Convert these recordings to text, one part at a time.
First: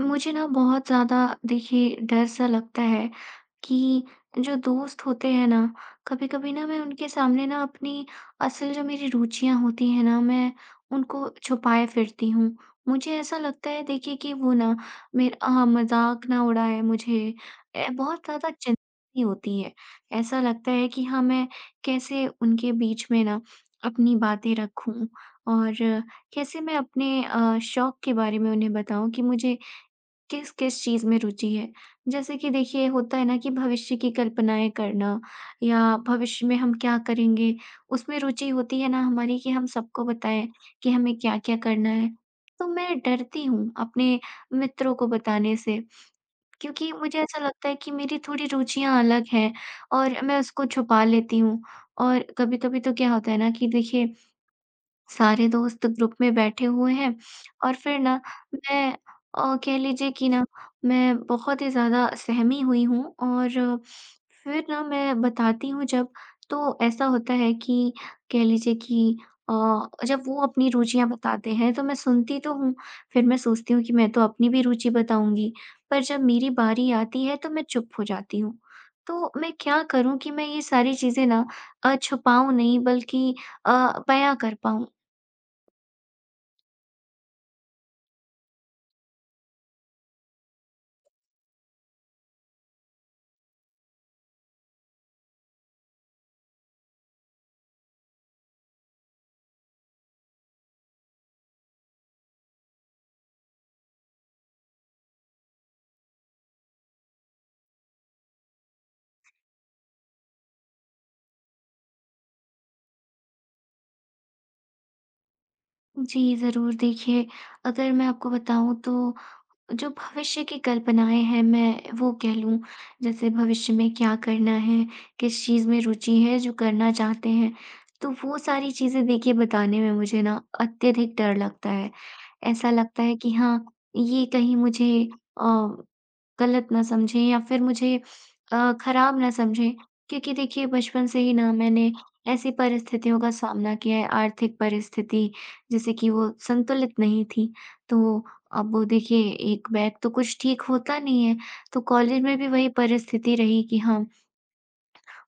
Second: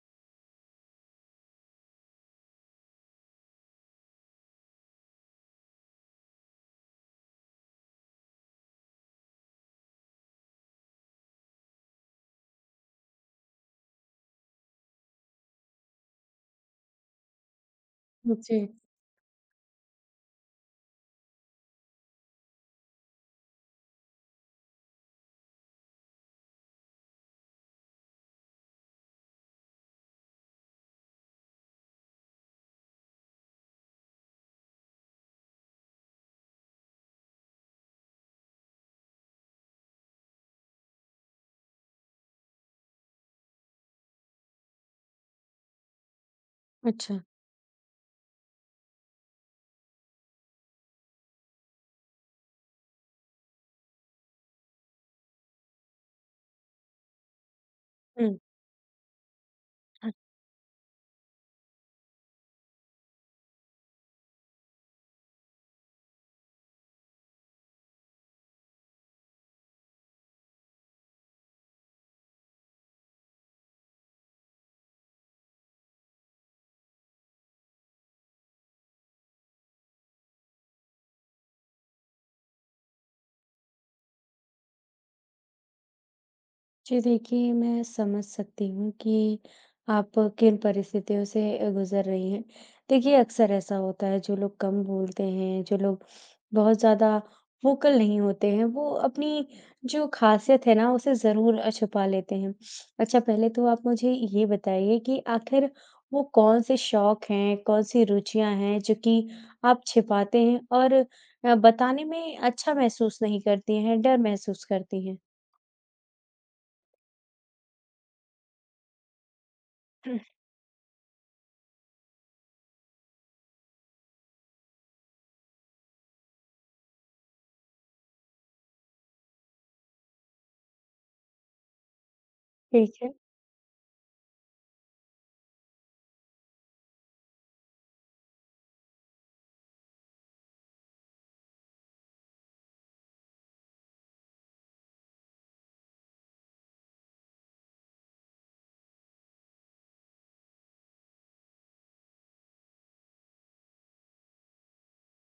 मुझे ना बहुत ज़्यादा देखिए डर सा लगता है कि जो दोस्त होते हैं ना कभी-कभी ना मैं उनके सामने ना अपनी असल जो मेरी रुचियां होती हैं ना मैं उनको छुपाए फिरती हूँ। मुझे ऐसा लगता है देखिए कि वो ना मेरा हाँ, मजाक ना उड़ाए मुझे, बहुत ज़्यादा जी, चिंता भी होती है। ऐसा लगता है कि हाँ, मैं कैसे उनके बीच में ना अपनी बातें रखूं और कैसे मैं अपने शौक के बारे में उन्हें बताऊं कि मुझे किस-किस चीज़ में रुचि है। जैसे कि देखिए होता है ना कि भविष्य की कल्पनाएँ करना या भविष्य में हम क्या करेंगे, उसमें रुचि होती है ना हमारी कि हम सबको बताएँ कि हमें क्या-क्या करना है। तो मैं डरती हूँ अपने मित्रों को बताने से, क्योंकि मुझे अच्छा। ऐसा लगता है कि मेरी थोड़ी रुचियाँ अलग हैं और मैं उसको छुपा लेती हूँ। और कभी-कभी तो क्या होता है ना कि देखिए सारे दोस्त ग्रुप में बैठे हुए हैं, और फिर ना हुँ। मैं कह लीजिए कि ना, मैं बहुत ही ज़्यादा सहमी हुई हूँ, और फिर ना मैं बताती हूँ जब, तो ऐसा होता है कि कह लीजिए कि अ, जब वो अपनी रुचियाँ बताते हैं तो मैं सुनती तो हूँ, फिर मैं सोचती हूँ कि मैं तो अपनी भी रुचि बताऊँगी, पर जब मेरी बारी आती है तो मैं चुप हो जाती हूँ। तो मैं क्या करूँ कि मैं ये सारी चीज़ें ना छुपाऊँ नहीं, बल्कि अ, बयाँ कर पाऊँ? जी देखिए, मैं समझ सकती हूँ कि आप किन परिस्थितियों से गुज़र रही हैं। देखिए, अक्सर ऐसा होता है जो लोग कम बोलते हैं, जो लोग बहुत ज़्यादा वोकल नहीं होते हैं, वो अपनी जो ख़ासियत है ना उसे ज़रूर छुपा लेते हैं। अच्छा पहले तो आप मुझे ये बताइए कि आखिर वो कौन-से शौक हैं, कौन-सी रुचियाँ हैं जो कि आप छिपाते हैं और बताने में अच्छा महसूस नहीं करती हैं, डर महसूस करती हैं? जी, ज़रूर देखिए, अगर मैं आपको बताऊँ, तो जो भविष्य की कल्पनाएँ हैं मैं वो कह लूँ, जैसे भविष्य में क्या करना है, किस चीज़ में रुचि है, जो करना चाहते हैं, तो वो सारी चीज़ें देखिए बताने में मुझे ना अत्यधिक डर लगता है। ऐसा ठीक लगता है। है कि हाँ, ये कहीं मुझे अ, गलत ना समझें या फिर मुझे खराब ना समझें, क्योंकि देखिए बचपन से ही ना मैंने ऐसी परिस्थितियों का सामना किया है, आर्थिक परिस्थिति जैसे कि वो संतुलित नहीं थी। तो अब वो देखिए एक बैग तो कुछ ठीक होता नहीं है, तो कॉलेज में भी वही परिस्थिति रही कि हाँ,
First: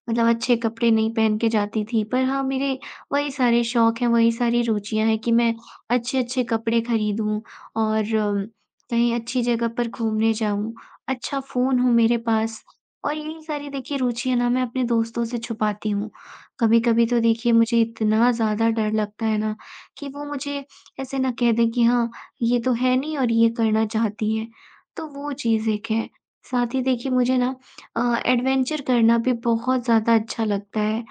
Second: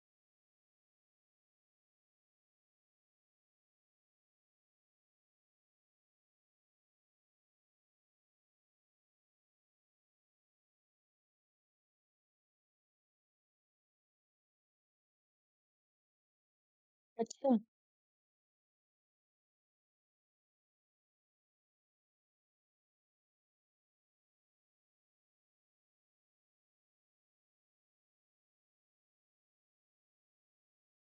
मतलब अच्छे कपड़े नहीं पहन के जाती थी। पर हाँ, मेरे वही सारे शौक हैं, वही सारी रुचियाँ हैं कि मैं अच्छे-अच्छे कपड़े खरीदूँ और कहीं अच्छी जगह पर घूमने जाऊँ, अच्छा फ़ोन हो मेरे पास। और यही सारी देखिए रुचियाँ ना मैं अपने दोस्तों से छुपाती हूँ। कभी-कभी तो देखिए अच्छा, मुझे इतना ज़्यादा डर लगता है ना, कि वो मुझे ऐसे ना कह दें कि हाँ, ये तो है नहीं और ये करना चाहती है। तो वो चीज़ एक है। साथ ही देखिए मुझे ना एडवेंचर करना भी बहुत ज़्यादा अच्छा लगता है,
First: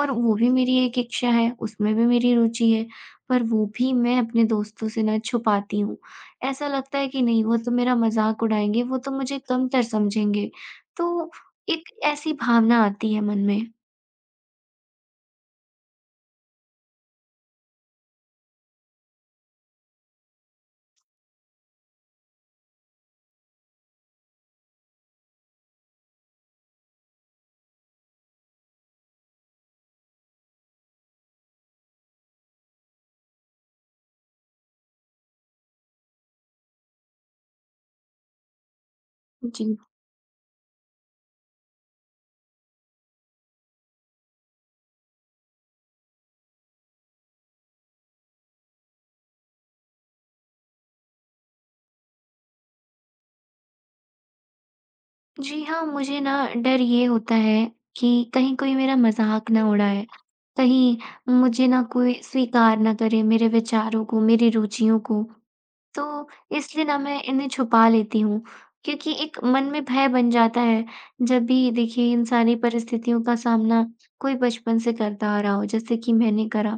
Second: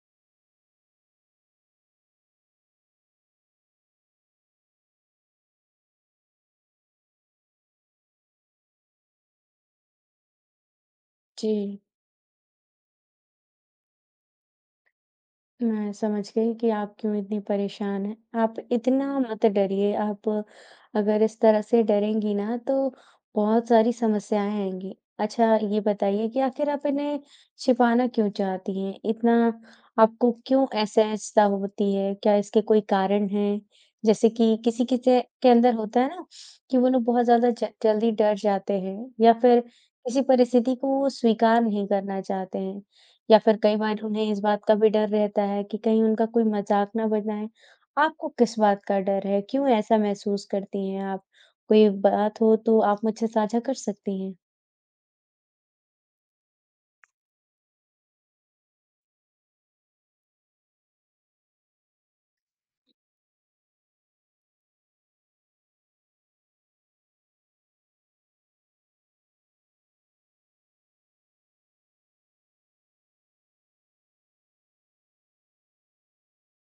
और वो भी मेरी एक इच्छा है, उसमें भी मेरी रुचि है, पर वो भी मैं अपने दोस्तों से ना छुपाती हूँ। ऐसा लगता है कि नहीं, वो तो मेरा मज़ाक उड़ाएँगे, वो तो मुझे कमतर समझेंगे, तो जी। एक ऐसी भावना आती है मन में। मैं समझ गई कि आप क्यों इतनी परेशान हैं। आप इतना मत डरिए, आप अगर इस तरह से डरेंगी ना तो बहुत सारी समस्याएँ आएँगी। अच्छा ये बताइए कि आखिर आप इन्हें छिपाना क्यों चाहती हैं? इतना आपको क्यों असहजता होती है? क्या इसके कोई कारण हैं? जैसे कि किसी-किसी के अंदर होता है ना कि वो लोग बहुत ज़्यादा ज जल्दी डर जाते हैं या फिर जी। किसी परिस्थिति को वो स्वीकार नहीं करना चाहते हैं। या फिर कई बार उन्हें इस बात का भी डर रहता है कि कहीं उनका कोई मज़ाक ना बनाए। आपको किस बात का डर है? क्यों ऐसा महसूस करती हैं आप? कोई बात हो तो आप मुझसे साझा कर सकती हैं? जी हाँ, मुझे ना डर ये होता है कि कहीं कोई मेरा मज़ाक ना उड़ाए, कहीं मुझे ना कोई स्वीकार ना करे, मेरे विचारों को, मेरी रुचियों को। तो इसलिए ना मैं इन्हें छुपा लेती हूँ, क्योंकि एक मन में भय बन जाता है। जब भी देखिए इन सारी परिस्थितियों का सामना कोई बचपन से करता आ रहा हो, जैसे कि मैंने करा,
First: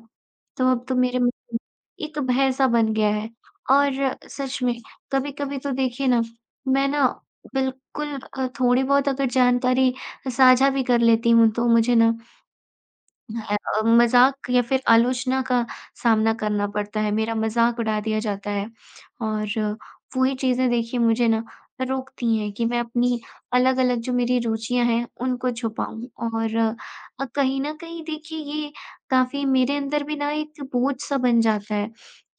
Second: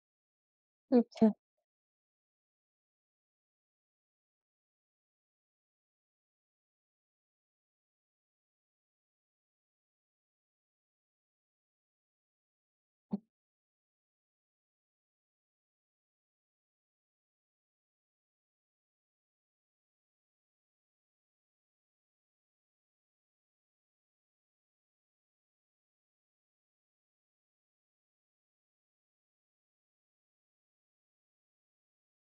तो अब तो मेरे मन अच्छा। में एक भय सा बन गया है। और सच में कभी कभी तो देखिए ना, मैं ना बिल्कुल थोड़ी बहुत अगर जानकारी साझा भी कर लेती हूँ, तो मुझे ना मज़ाक या फिर आलोचना का सामना करना पड़ता है, मेरा मज़ाक उड़ा दिया जाता है। और वो ही चीज़ें देखिए मुझे ना रोकती हैं कि मैं अपनी अलग-अलग जो मेरी रुचियाँ हैं, उनको छुपाऊँ। और कहीं न कहीं देखिए ये काफ़ी मेरे अंदर भी ना एक बोझ-सा बन जाता है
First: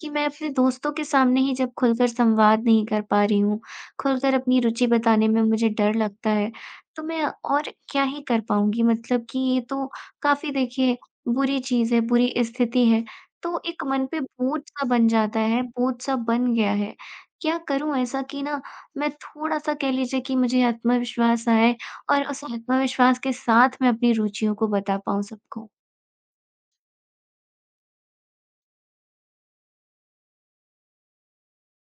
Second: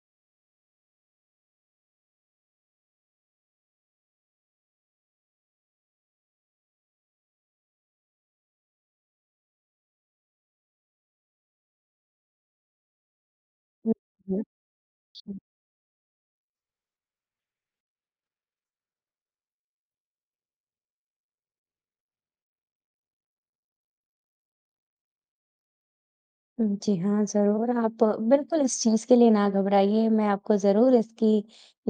कि मैं अपने दोस्तों के सामने ही जब खुलकर संवाद नहीं कर पा रही हूँ, खुलकर अपनी रुचि बताने में मुझे डर लगता है, तो मैं और क्या ही कर पाऊँगी? मतलब कि ये तो काफ़ी देखिए बुरी चीज़ है, बुरी स्थिति है। तो एक हुँ, मन पे हुँ। बोझ-सा बन जाता है, बोझ-सा बन गया है। क्या करूँ ऐसा कि ना मैं थोड़ा-सा कह लीजिए कि मुझे आत्मविश्वास आए, और उस आत्मविश्वास के साथ मैं अपनी रुचियों को बता पाऊँ सबको? जी हाँ, ज़रूर आप बिल्कुल इस चीज़ के लिए ना घबराइए, मैं आपको ज़रूर इसके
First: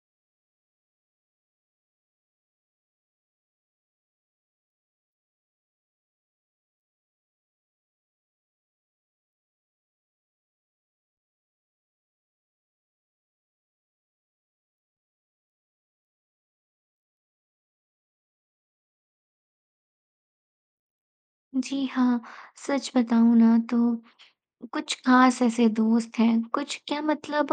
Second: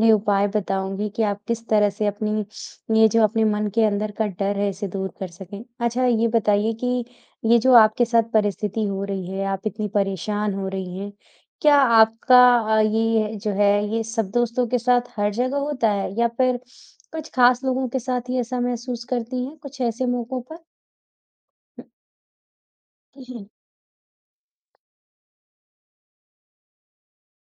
लिए उपाय बताऊँगी कि आप किस तरह से अपनी ये जो अपने मन के अंदर का डर है इसे दूर कर सकें। अच्छा ये बताइए कि ये जो आपके साथ परिस्थिति हो रही है, आप इतनी परेशान हो रही हैं, क्या आपका ये जो है ये सब दोस्तों के साथ हर जगह होता है या फिर कुछ ख़ास लोगों के साथ ही ऐसा महसूस करती हैं, कुछ ऐसे मौकों पर? जी हाँ, सच बताऊँ ना तो कुछ खास ऐसे दोस्त हैं, कुछ क्या मतलब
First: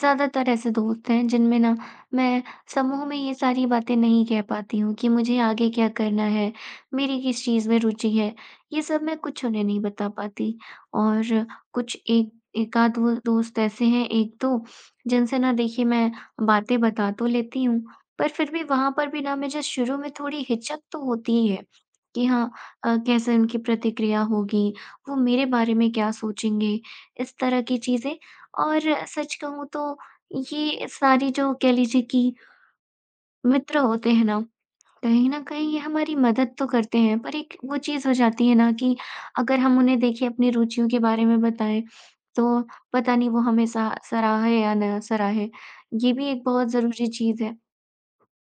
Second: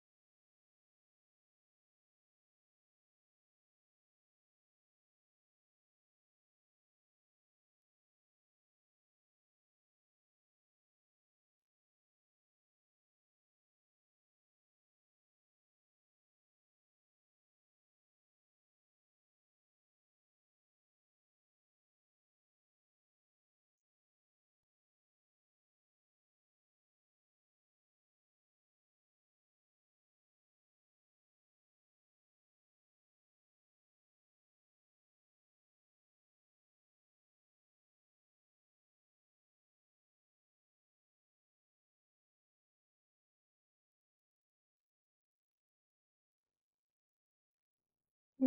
ज़्यादातर ऐसे दोस्त हैं जिनमें ना मैं समूह में ये सारी बातें नहीं कह पाती हूँ कि मुझे आगे क्या करना है, मेरी किस चीज़ में रुचि है, ये सब मैं कुछ उन्हें नहीं बता पाती। और कुछ एक एकाध वो दोस्त ऐसे हैं, 1-2, जिनसे ना देखिए मैं बातें बता तो लेती हूँ, पर फिर भी वहाँ पर भी ना मुझे शुरू में थोड़ी हिचक तो होती ही है कि हाँ, कैसे उनकी प्रतिक्रिया होगी, वो मेरे बारे में क्या सोचेंगे? इस तरह की चीज़ें। और सच कहूँ तो ये सारी जो कह लीजिए कि मित्र होते हैं ना, कहीं न कहीं ये हमारी मदद तो करते हैं, पर एक वो चीज़ हो जाती है ना कि अगर हम उन्हें देखिए अपनी रुचियों के बारे में बताएँ, तो पता नहीं वो हमें सा सराहे या ना सराहे। ये भी एक बहुत ज़रूरी चीज़ है।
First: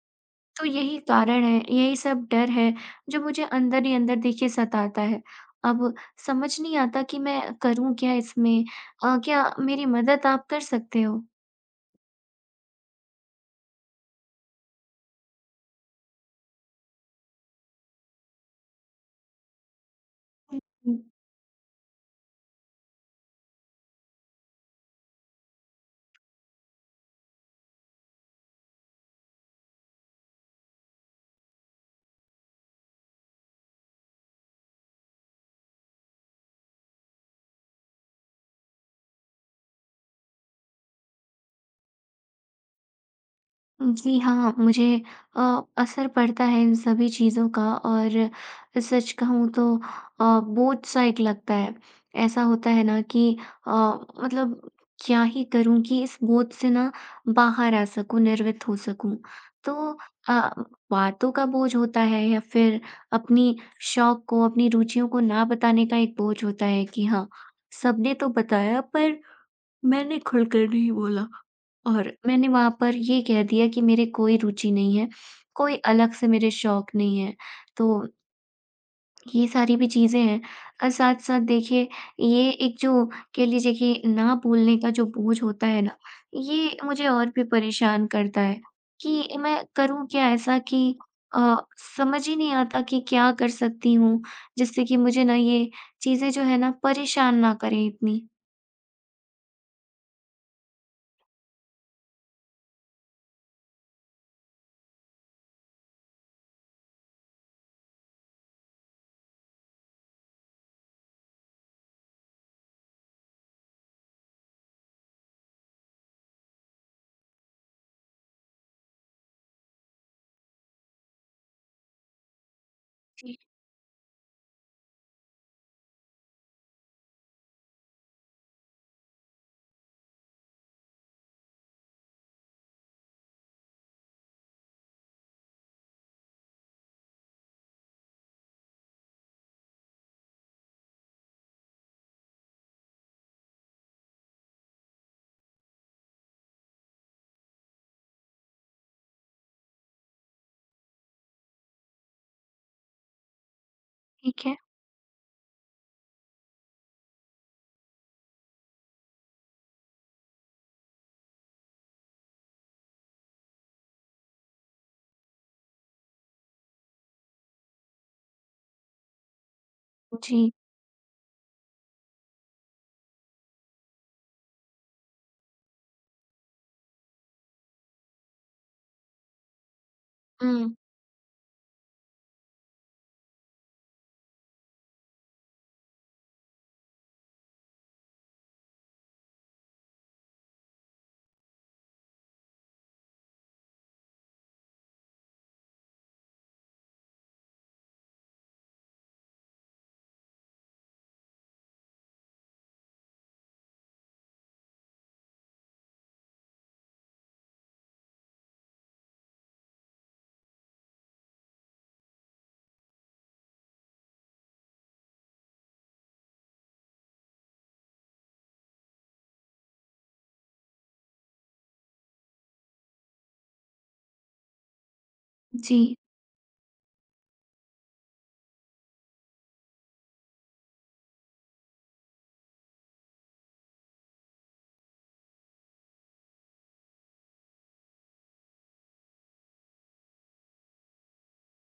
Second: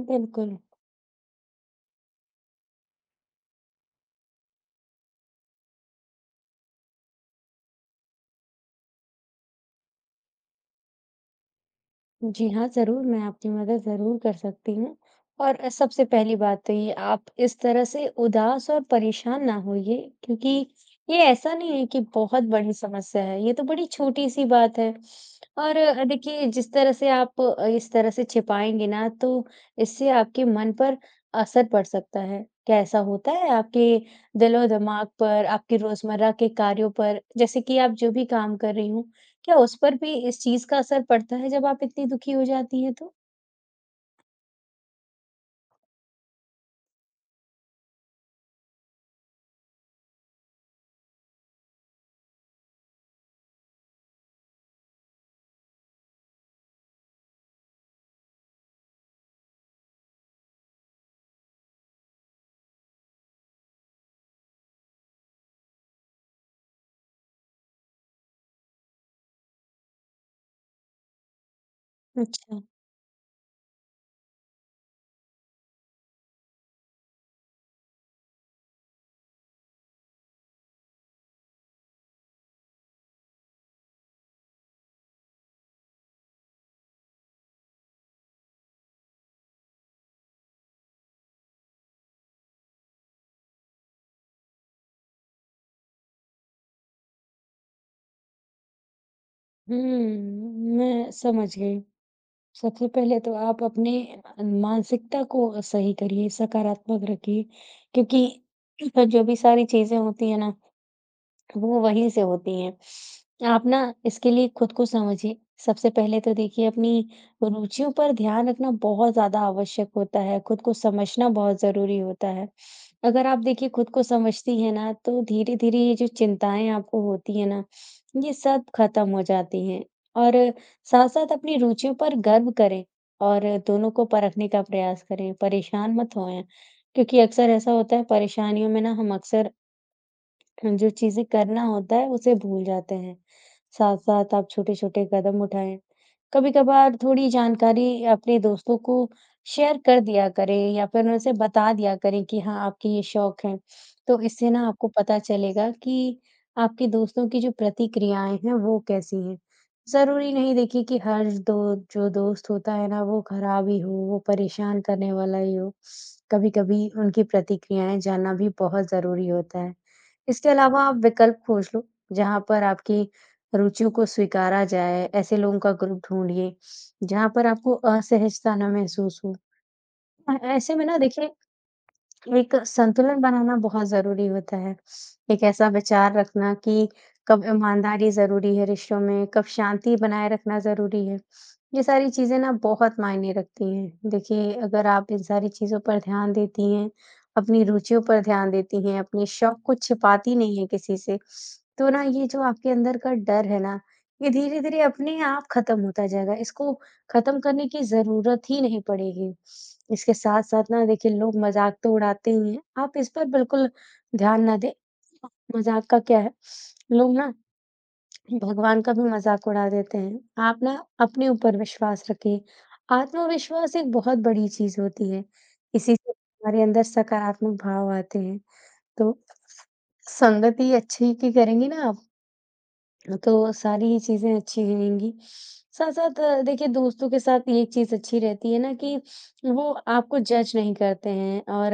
बिल्कुल। तो यही कारण है, यही सब डर है जो मुझे अंदर ही अंदर देखिए सताता है। अब समझ नहीं आता कि मैं करूँ क्या इसमें? क्या मेरी मदद आप कर सकते हो? जी हाँ, ज़रूर मैं आपकी मदद ज़रूर कर सकती हूँ। और सबसे पहली बात तो ये आप इस तरह से उदास और परेशान ना होइए क्योंकि ये ऐसा नहीं है कि बहुत बड़ी समस्या है, ये तो बड़ी छोटी-सी बात है। और देखिए जिस तरह से आप इस तरह से छिपाएँगे ना तो इससे आपके मन पर असर पड़ सकता है। क्या ऐसा होता है आपके दिलो-दिमाग पर, आपके रोज़मर्रा के कार्यों पर? जैसे कि आप जो भी काम कर रही हों, क्या उस पर भी इस चीज़ का असर पड़ता है जब आप इतनी दुखी हो जाती हैं तो? जी हाँ, मुझे अ, असर पड़ता है इन सभी चीज़ों का, और सच कहूँ तो बोझ सा एक लगता है। ऐसा होता है ना कि अ, मतलब क्या ही करूँ कि इस बोझ से ना बाहर आ सकूँ, निर्वित हो सकूँ। तो अ, बातों का बोझ होता है, या फिर अपनी शौक को, अपनी रुचियों को ना बताने का एक बोझ होता है कि हाँ, सबने तो बताया पर मैंने खुलकर नहीं बोला। और मैंने अच्छा। वहाँ पर ये कह दिया कि मेरे कोई रुचि नहीं है, कोई अलग से मेरे शौक नहीं है। तो ये सारी भी चीज़ें हैं, और साथ-साथ देखिए ये एक जो कह लीजिए कि ना बोलने का जो बोझ होता है ना, ये मुझे और भी परेशान करता है कि मैं करूँ क्या ऐसा कि अ, समझ ही नहीं आता कि क्या कर सकती हूँ, जिससे कि मुझे ना ये चीज़ें जो है ना परेशान ना करें इतनी। हुँ, मैं समझ गई। सबसे पहले तो आप अपने मानसिकता को सही करिए, सकारात्मक रखिए क्योंकि जो भी सारी चीज़ें होती हैं ना वो वहीं से होती हैं। आप ना इसके लिए खुद को समझिए। सबसे पहले तो देखिए अपनी रुचियों पर ध्यान रखना बहुत ज़्यादा आवश्यक होता है, खुद को समझना बहुत ज़रूरी होता है। अगर आप देखिए खुद को समझती हैं ना, तो धीरे-धीरे ये जो चिंताएँ आपको होती हैं ना, ये सब खत्म हो जाती हैं। और साथ-साथ अपनी रुचियों पर गर्व करें और दोनों को परखने का प्रयास करें, परेशान मत होएँ। क्योंकि अक्सर ऐसा होता है परेशानियों में ना हम अक्सर जो चीज़ें करना होता है उसे भूल जाते हैं। साथ-साथ आप छोटे-छोटे कदम उठाएँ। कभी-कभार थोड़ी जानकारी अपने दोस्तों को शेयर कर दिया करें या फिर उनसे बता दिया करें कि हाँ, आपके ये शौक हैं। तो ठीक इससे है? ना आपको पता चलेगा कि आपके दोस्तों की जो प्रतिक्रियाएँ हैं वो कैसी हैं। ज़रूरी नहीं देखिए कि हर दो जो दोस्त होता है ना वो खराब ही हो, वो परेशान करने वाला ही हो। कभी-कभी उनकी प्रतिक्रियाएँ जानना भी बहुत ज़रूरी होता है। इसके जी। अलावा आप विकल्प खोज लो, जहाँ पर आपकी रुचियों को स्वीकारा जाए, ऐसे लोगों का ग्रुप ढूँढिए, जहाँ पर आपको असहजता ना महसूस हो। हुँ। ऐसे में ना देखिए एक संतुलन बनाना बहुत ज़रूरी होता है। एक ऐसा विचार रखना कि कब ईमानदारी ज़रूरी है रिश्तों में, कब शांति बनाए रखना ज़रूरी है। ये सारी चीज़ें ना बहुत मायने रखती हैं। देखिए, अगर आप इन सारी चीज़ों पर ध्यान देती हैं, अपनी रुचियों पर ध्यान देती हैं, अपने शौक को छिपाती नहीं हैं किसी से, तो ना ये जो आपके अंदर का डर है ना, ये धीरे-धीरे अपने आप खत्म होता जाएगा। इसको खत्म करने की ज़रूरत ही नहीं पड़ेगी। इसके साथ-साथ ना देखिए लोग मज़ाक तो उड़ाते ही हैं, आप इस पर बिल्कुल ध्यान ना दें। मज़ाक का क्या है, लोग ना भगवान का भी मज़ाक उड़ा देते हैं। आप ना अपने ऊपर विश्वास रखिए। आत्मविश्वास एक बहुत बड़ी चीज़ होती है। जी, इसी से हमारे अंदर सकारात्मक भाव आते हैं। तो संगति अच्छी की करेंगी ना आप तो सारी ही चीज़ें अच्छी रहेंगी। साथ-साथ देखिए दोस्तों के साथ ये चीज़ अच्छी रहती है ना कि वो आपको जज नहीं करते हैं और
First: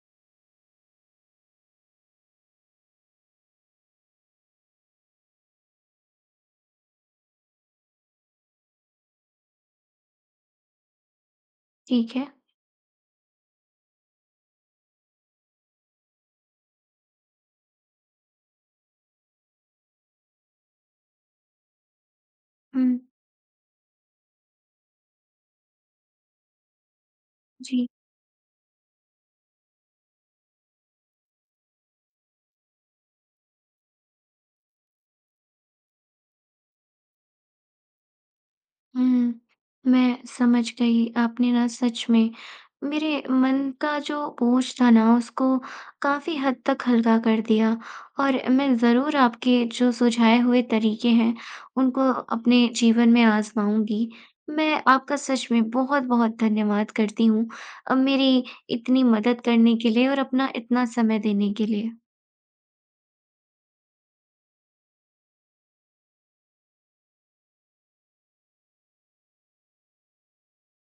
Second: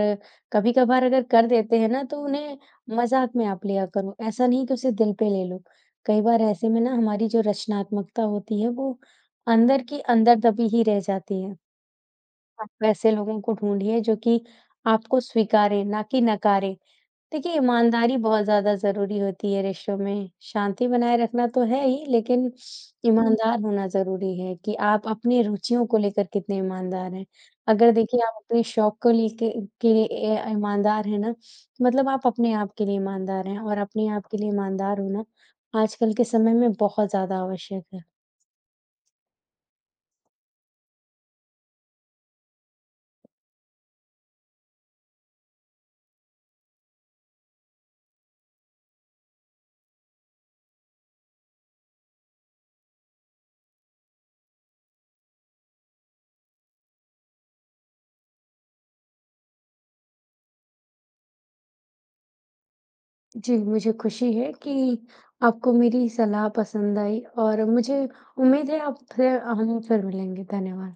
कभी-कभार अगर कर देते हैं ना तो उन्हें मज़ाक में आप लिया करो, ऐसा नहीं कि उसे दिल पे ले लो। कई बार ऐसे में ना हमारी जो रचनात्मकता होती है वो अंदर की अंदर दबी ही रह जाती है। ठीक है। आप ऐसे लोगों को ढूँढिए जो कि आपको स्वीकारें, ना कि नकारें। देखिए, ईमानदारी बहुत ज़्यादा ज़रूरी होती है रिश्तों में। शांति बनाए रखना तो है ही, लेकिन हुँ। हुँ, ईमानदार होना ज़रूरी है कि आप अपनी रुचियों को लेकर कितने ईमानदार हैं। जी। अगर देखिए आप अपने शौक को लेके के लिए ईमानदार हैं ना, तो मतलब आप अपने आप के लिए ईमानदार हैं और अपने आप के लिए ईमानदार होना आजकल के समय में बहुत ज़्यादा आवश्यक है। मैं समझ गई, आपने ना सच में मेरे मन का जो बोझ था ना उसको काफी हद तक हल्का कर दिया, और मैं जरूर आपके जो सुझाए हुए तरीके हैं उनको अपने जीवन में आजमाऊंगी। मैं आपका सच में बहुत बहुत धन्यवाद करती हूँ मेरी इतनी मदद करने के लिए और अपना इतना समय देने के लिए। जी, मुझे खुशी है कि आपको मेरी सलाह पसंद आई और मुझे उम्मीद है आप फिर हम फिर मिलेंगे। धन्यवाद।